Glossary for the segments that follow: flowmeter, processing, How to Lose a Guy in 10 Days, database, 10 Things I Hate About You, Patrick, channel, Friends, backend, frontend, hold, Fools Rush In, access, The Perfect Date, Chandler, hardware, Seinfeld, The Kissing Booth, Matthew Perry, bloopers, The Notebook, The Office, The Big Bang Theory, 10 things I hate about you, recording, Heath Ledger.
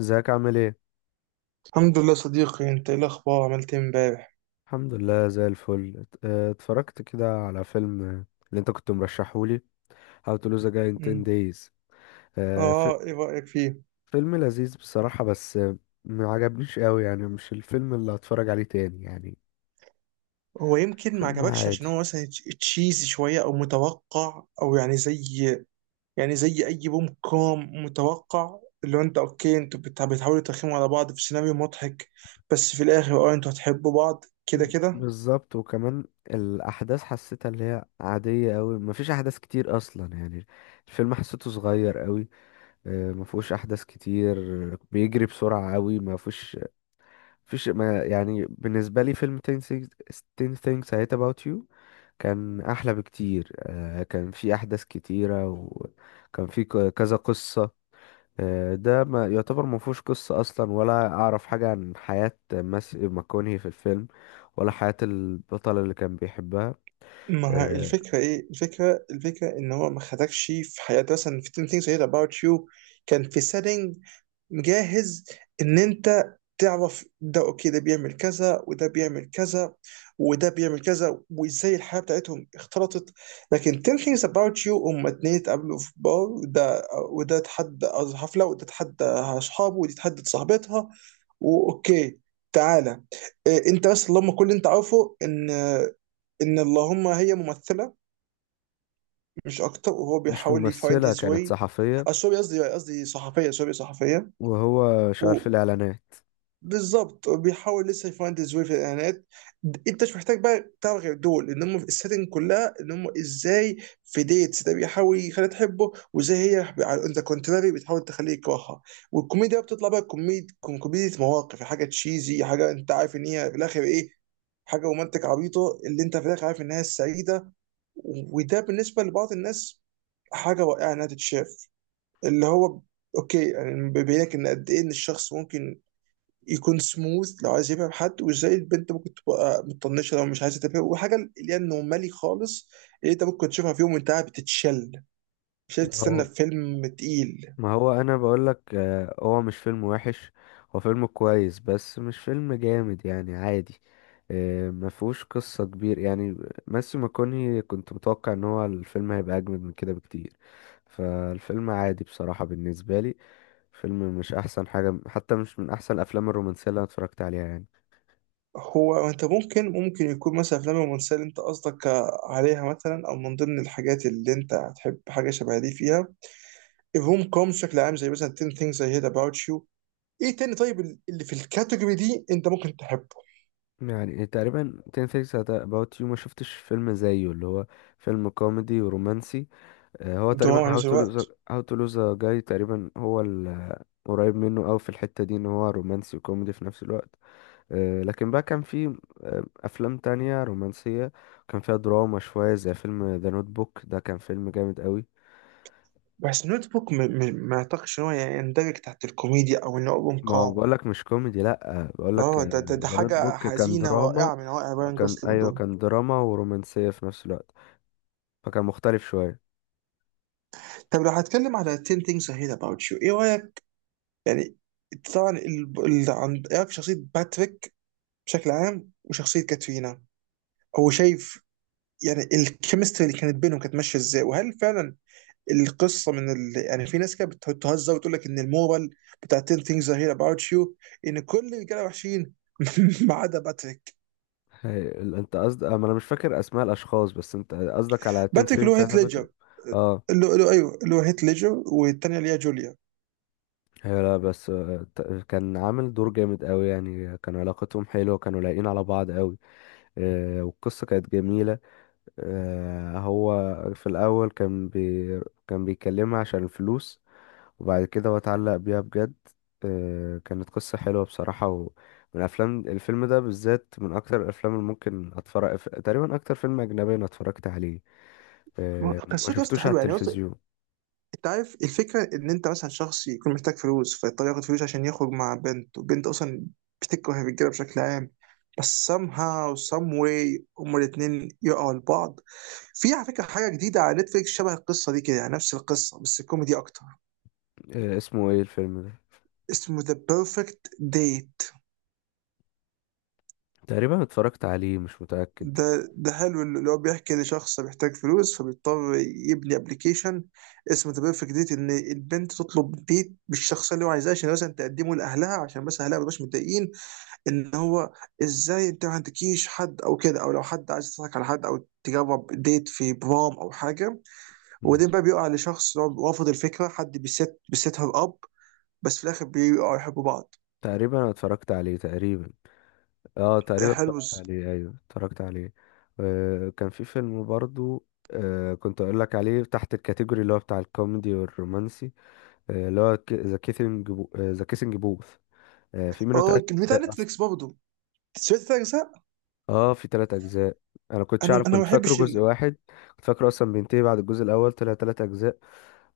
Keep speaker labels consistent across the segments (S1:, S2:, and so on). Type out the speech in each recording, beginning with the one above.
S1: ازيك عامل ايه؟
S2: الحمد لله صديقي، انت ايه الاخبار؟ عملت ايه امبارح؟
S1: الحمد لله، زي الفل. اتفرجت كده على فيلم، اللي انت كنت مرشحهولي How to Lose a Guy in 10
S2: مم.
S1: Days. اه، ف-
S2: اه ايه رايك فيه؟
S1: فيلم لذيذ بصراحة، بس ما عجبنيش قوي، يعني مش الفيلم اللي هتفرج عليه تاني يعني.
S2: هو يمكن ما
S1: فيلم
S2: عجبكش
S1: عادي.
S2: عشان هو مثلا تشيزي شويه او متوقع او يعني زي يعني زي اي روم كوم متوقع، اللي هو انت اوكي، انتوا بتحاولوا ترخموا على بعض في سيناريو مضحك، بس في الاخر انتوا هتحبوا بعض كده
S1: مم.
S2: كده.
S1: بالظبط. وكمان الأحداث حسيتها اللي هي عادية قوي، مفيش أحداث كتير أصلا يعني. الفيلم حسيته صغير قوي، مفهوش أحداث كتير، بيجري بسرعة قوي، مفهوش، فيش ما يعني. بالنسبة لي فيلم 10 things, 10 things I hate about you كان أحلى بكتير. كان في أحداث كتيرة، وكان في كذا قصة. ده ما يعتبر، ما فيهوش قصة أصلا، ولا أعرف حاجة عن حياة ماس ماكونهي في الفيلم، ولا حياة البطلة اللي كان بيحبها.
S2: ما ه-
S1: آه،
S2: الفكره ايه، الفكره ان هو ما خدكش في حياتي، مثلا في 10 things I hate about you كان في setting مجهز ان انت تعرف ده، اوكي ده بيعمل كذا وده بيعمل كذا وده بيعمل كذا، وازاي الحياه بتاعتهم اختلطت. لكن 10 things about you هم اتنين اتقابلوا في بار، وده اتحدى حفله، وده اتحدى اصحابه ودي اتحدت صاحبتها، واوكي تعالى إيه انت، بس اللهم كل اللي انت عارفه ان اللهم هي ممثله مش اكتر، وهو
S1: مش
S2: بيحاول يفايند
S1: ممثلة،
S2: هيز
S1: كانت
S2: واي.
S1: صحفية.
S2: سوري قصدي صحفيه، سوري صحفيه.
S1: وهو شغال في الإعلانات.
S2: بالظبط، بيحاول لسه يفانتز ويه في الاعلانات. انت مش محتاج بقى تعرف غير دول، ان هم في السيتنج كلها، ان هم ازاي في ديتس ده بيحاول يخليها تحبه، وازاي هي انت كونتراري بتحاول تخليه يكرهها. والكوميديا بقى بتطلع بقى كوميديا مواقف، حاجه تشيزي، حاجه انت عارف ان هي في الاخر ايه، حاجه رومانتك عبيطه اللي انت في الاخر عارف انها السعيده. وده بالنسبه لبعض الناس حاجه رائعه انها تتشاف، اللي هو اوكي، يعني بيبين لك ان قد ايه ان الشخص ممكن يكون سموث لو عايز يفهم حد، وازاي البنت ممكن تبقى مطنشه لو مش عايزه تفهم، وحاجه اللي هي النورمالي خالص اللي انت ممكن تشوفها في يوم وانت قاعد بتتشل، مش لازم
S1: هو
S2: تستنى في فيلم تقيل.
S1: ما هو انا بقول لك، هو مش فيلم وحش. هو فيلم كويس، بس مش فيلم جامد، يعني عادي. ما فيهوش قصة كبير يعني. ماسيو ماكوني، كنت متوقع ان هو الفيلم هيبقى اجمد من كده بكتير. فالفيلم عادي بصراحة بالنسبة لي. فيلم مش احسن حاجة، حتى مش من احسن الافلام الرومانسية اللي انا اتفرجت عليها يعني.
S2: هو انت ممكن، يكون مثلا افلام الرومانسيه اللي انت قصدك عليها مثلا، او من ضمن الحاجات اللي انت هتحب حاجه شبه دي فيها، الروم كوم بشكل عام زي مثلا 10 things I hate about you. ايه تاني طيب اللي في الكاتيجوري دي انت ممكن تحبه؟
S1: يعني تقريبا 10 things about you، ما شفتش فيلم زيه، اللي هو فيلم كوميدي ورومانسي. هو تقريبا
S2: دراما في نفس الوقت.
S1: هاو تو لوز جاي تقريبا. هو قريب منه، او في الحتة دي ان هو رومانسي وكوميدي في نفس الوقت. لكن بقى كان في افلام تانية رومانسية كان فيها دراما شوية، زي فيلم ذا نوت بوك، ده كان فيلم جامد قوي.
S2: بس نوت بوك، ما اعتقدش ان هو يندرج تحت الكوميديا او انه ابوم
S1: ما هو
S2: كوم.
S1: بقولك مش كوميدي، لا، بقولك
S2: اه، ده
S1: ذا نوت
S2: حاجه
S1: بوك كان
S2: حزينه
S1: دراما.
S2: رائعه من رائع براين جوسلينج
S1: ايوه،
S2: دول.
S1: كان دراما ورومانسية في نفس الوقت، فكان مختلف شوية.
S2: طب لو هتكلم على 10 things I hate about you ايه رايك يعني؟ طبعا ايه رايك في شخصيه باتريك بشكل عام، وشخصيه كاترينا؟ هو شايف يعني الكيمستري اللي كانت بينهم كانت ماشيه ازاي؟ وهل فعلا القصه يعني في ناس كده بتهزر وتقول لك ان المورال بتاع 10 things I hate about you ان كل الرجاله وحشين ما عدا باتريك.
S1: انت قصدك، انا مش فاكر اسماء الاشخاص، بس انت قصدك على 10
S2: باتريك اللي
S1: things
S2: هو
S1: that
S2: هيث
S1: happened to you؟
S2: ليدجر،
S1: آه.
S2: ايوه اللي هو هيث ليدجر، والثانيه اللي هي جوليا.
S1: هي لا، بس كان عامل دور جامد قوي يعني، كان علاقتهم حلوة، كانوا لايقين على بعض قوي. والقصة كانت جميلة. هو في الأول كان بيكلمها عشان الفلوس، وبعد كده هو اتعلق بيها بجد. كانت قصة حلوة بصراحة. ومن أفلام الفيلم ده بالذات من أكتر الأفلام اللي ممكن أتفرج، تقريبا أكتر فيلم أجنبي أنا اتفرجت عليه. ما
S2: قصته يا اسطى
S1: شفتوش على
S2: حلوه، يعني قصدي
S1: التلفزيون.
S2: انت عارف الفكره ان انت مثلا شخص يكون محتاج فلوس فيضطر ياخد فلوس عشان يخرج مع بنت، وبنت اصلا بتكره الرجاله بشكل عام، بس somehow some way هما الاثنين يقعوا لبعض. في على فكره حاجه جديده على نتفليكس شبه القصه دي كده، يعني نفس القصه بس كوميدي اكتر.
S1: اسمه إيه الفيلم ده؟
S2: اسمه ذا بيرفكت ديت.
S1: تقريبا اتفرجت عليه، مش متأكد.
S2: ده حلو، اللي هو بيحكي ان شخص محتاج فلوس فبيضطر يبني ابلكيشن اسمه ذا بيرفكت ديت، ان البنت تطلب ديت بالشخص اللي هو عايزاه عشان مثلا تقدمه لاهلها، عشان بس اهلها ما يبقاش متضايقين ان هو ازاي انت ما عندكيش حد او كده، او لو حد عايز يضحك على حد، او تجرب ديت في برام او حاجه، وبعدين بقى بيقع لشخص اللي هو رافض الفكره حد بيست بيست هير اب، بس في الاخر بيقعوا يحبوا بعض.
S1: تقريبا انا اتفرجت عليه تقريبا. اه، تقريبا
S2: حلو.
S1: اتفرجت عليه. ايوه، اتفرجت عليه. كان في فيلم برضو، كنت اقول لك عليه تحت الكاتيجوري اللي هو بتاع الكوميدي والرومانسي. اللي هو ذا كيسنج بوث. في منه
S2: اه،
S1: تلات
S2: بتاع
S1: اجزاء اصلا.
S2: نتفليكس برضه. سمعت تلات اجزاء.
S1: اه في تلات اجزاء، انا كنتش
S2: انا
S1: اعرف،
S2: انا ما
S1: كنت فاكره
S2: بحبش.
S1: جزء واحد. كنت فاكره اصلا بينتهي بعد الجزء الاول، طلع تلات اجزاء.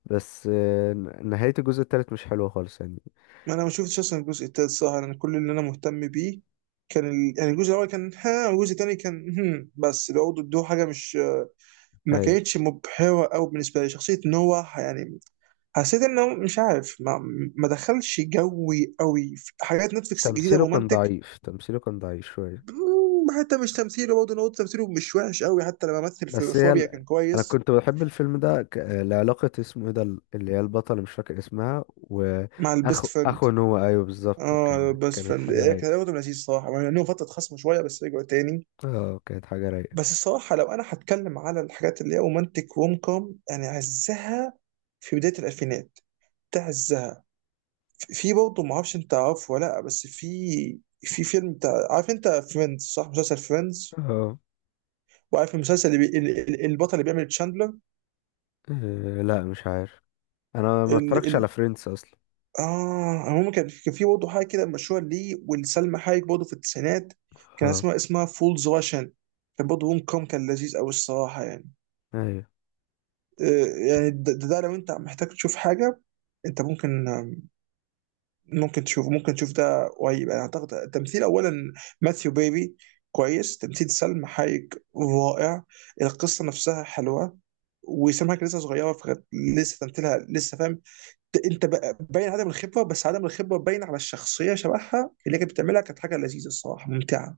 S1: بس نهاية الجزء التالت مش حلوة خالص يعني.
S2: ما انا ما شفتش اصلا الجزء التالت صراحه، انا كل اللي انا مهتم بيه كان يعني الجزء الاول كان ها، والجزء الثاني كان هم، بس برضه ادوه حاجه مش، ما
S1: ايوه،
S2: كانتش مبهره قوي بالنسبه لي شخصيه نوح يعني. حسيت انه مش عارف ما دخلش جوي قوي في حاجات نتفلكس الجديده رومانتك.
S1: تمثيله كان ضعيف شوية.
S2: حتى مش تمثيله برضه، انا قلت تمثيله مش وحش قوي، حتى لما مثل في
S1: بس
S2: فوبيا كان
S1: انا
S2: كويس.
S1: كنت بحب الفيلم ده لعلاقة، اسمه ايه اللي هي البطلة، مش فاكر اسمها،
S2: مع البيست فريند.
S1: اخو نوع ايوه بالظبط،
S2: اه بيست
S1: كانت
S2: فريند
S1: حاجة رايقة.
S2: كان برضه لذيذ صراحه يعني، انه فتره خصم شويه بس رجعوا تاني.
S1: اه، كانت حاجة رايقة.
S2: بس الصراحة لو أنا هتكلم على الحاجات اللي هي رومانتك روم كوم، يعني عزها في بداية الألفينات، ده عزها. في برضه معرفش أنت عارفه ولا لأ، بس في فيلم بتاع، عارف أنت فريندز صح؟ مسلسل فريندز،
S1: اه
S2: وعارف المسلسل اللي البطل اللي بيعمل تشاندلر؟
S1: لا، مش عارف، انا ما
S2: ال...
S1: اتفرجتش
S2: ال...
S1: على فريندز اصلا.
S2: آه المهم، كان في برضه حاجة كده مشهورة ليه ولسلمى حايك برضه في التسعينات، كان
S1: اه.
S2: اسمها فولز راشن. كان برضه روم كوم، كان لذيذ أوي الصراحة يعني.
S1: ايوه.
S2: يعني ده لو انت محتاج تشوف حاجه انت ممكن، ممكن تشوف ده قريب يعني. اعتقد التمثيل اولا، ماثيو بيبي كويس، تمثيل سلم حايك رائع، القصه نفسها حلوه. وسام حاجه لسه صغيره فكانت لسه تمثيلها لسه فاهم، باين عدم الخبره، بس عدم الخبره باين على الشخصيه شبهها اللي كانت بتعملها، كانت حاجه لذيذه الصراحه ممتعه.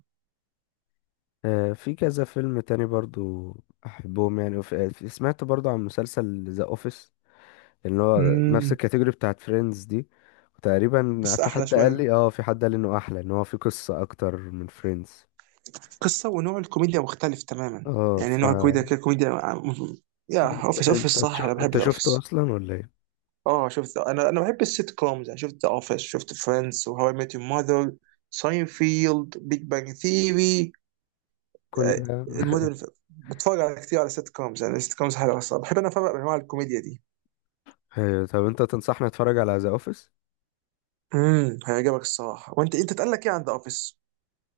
S1: في كذا فيلم تاني برضو، احبهم يعني. وف... آه، سمعت برضو عن مسلسل ذا اوفيس، اللي هو نفس
S2: امم.
S1: الكاتيجوري بتاعت فريندز دي. وتقريبا
S2: بس احلى شويه،
S1: في حد قال لي انه احلى، ان هو في قصة اكتر من فريندز.
S2: قصة ونوع الكوميديا مختلف تماما،
S1: اه
S2: يعني
S1: ف
S2: نوع الكوميديا كده كوميديا. يا
S1: انت
S2: اوفيس، اوفيس
S1: انت
S2: صح،
S1: تشو...
S2: انا بحب
S1: انت شفته
S2: الاوفيس.
S1: اصلا ولا ايه؟
S2: اه شفت، انا بحب السيت كومز يعني، شفت ذا اوفيس، شفت فريندز وهاو اي ميت يور ماذر، ساينفيلد، بيج بانج ثيري،
S1: كل ده.
S2: المدن. بتفرج على كتير على سيت كومز يعني، السيت كومز حلوه الصراحه، بحب انا افرق بين انواع الكوميديا دي.
S1: ايوه. طب انت تنصحني اتفرج على ذا اوفيس؟
S2: امم، هيعجبك الصراحه. وانت اتقال لك ايه عند اوفيس؟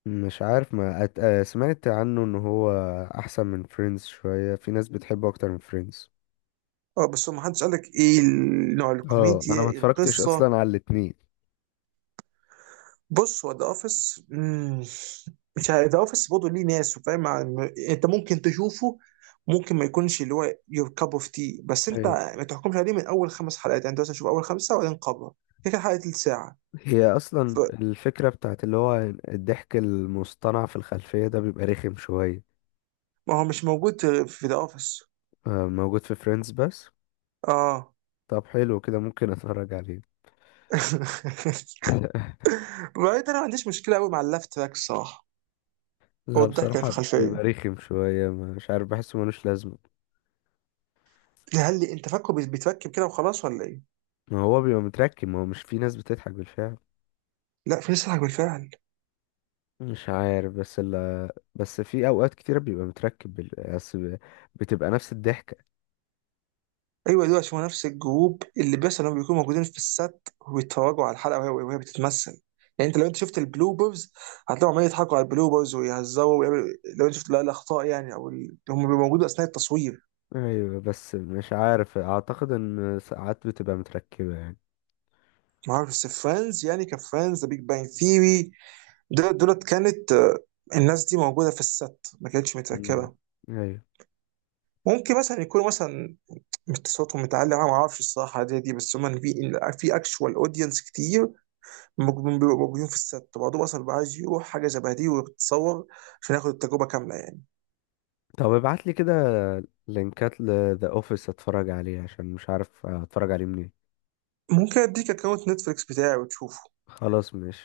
S1: مش عارف، ما أت... آه، سمعت عنه ان هو احسن من فريندز شوية، في ناس بتحبه اكتر من فريندز.
S2: اه، بس هو ما حدش قال لك ايه نوع
S1: اه،
S2: الكوميديا،
S1: انا ما
S2: إيه
S1: اتفرجتش اصلا
S2: القصه؟
S1: على الاتنين.
S2: بص هو ذا اوفيس، مش عارف ذا اوفيس برضه ليه ناس وفاهم، انت ممكن تشوفه، ممكن ما يكونش اللي هو يور كاب اوف تي، بس انت
S1: ايوه.
S2: ما تحكمش عليه من اول خمس حلقات يعني، انت مثلا شوف اول خمسه وبعدين قبله، كده كده حلقه تلت ساعه.
S1: هي
S2: ف-
S1: اصلا الفكرة بتاعت اللي هو الضحك المصطنع في الخلفية ده، بيبقى رخم شوية.
S2: ما هو مش موجود في ذا اوفيس.
S1: موجود في فريندز بس.
S2: اه.
S1: طب حلو كده، ممكن اتفرج عليه.
S2: بعدين انا ما عنديش مشكله قوي مع اللفت تراك الصراحه، او
S1: لا،
S2: الضحكه اللي في
S1: بصراحة
S2: الخلفيه.
S1: بيبقى رخم شوية، مش عارف، بحسه ملوش لازمة.
S2: هل انت فاكره بيتفكم كده وخلاص ولا ايه؟
S1: ما هو بيبقى متركب، ما هو مش في ناس بتضحك بالفعل.
S2: لا، في ناس تضحك بالفعل.
S1: مش عارف، بس في أوقات كتيرة بيبقى متركب، بس ب- بتبقى نفس الضحكة.
S2: ايوه دول عشان هو نفس الجروب اللي بيحصل انهم بيكونوا موجودين في السات ويتفرجوا على الحلقه وهي بتتمثل، يعني انت لو انت شفت البلوبرز هتلاقيهم عمالين يضحكوا على البلوبرز ويهزروا ويعملوا. لو انت شفت لا الاخطاء يعني هم بيبقوا موجودين اثناء التصوير.
S1: أيوة، بس مش عارف، أعتقد إن ساعات بتبقى متركبة يعني.
S2: ما اعرف، بس فريندز يعني، كان فريندز، ذا بيج بانج ثيري، دولت كانت الناس دي موجوده في السات، ما كانتش
S1: مم.
S2: متركبه.
S1: أيوة.
S2: ممكن مثلا يكونوا مثلا صوتهم متعلق، أنا ما اعرفش الصراحه دي، بس هم في اكشوال اودينس كتير، ممكن بيبقوا موجودين في الست، بعضهم اصلا بيبقى عايز يروح حاجه شبه دي ويتصور عشان ياخد التجربه كامله يعني.
S1: طب ابعتلي كده لينكات لذا أوفيس أتفرج عليه، عشان مش عارف أتفرج عليه منين.
S2: ممكن اديك اكونت نتفليكس بتاعي وتشوفه.
S1: خلاص، ماشي.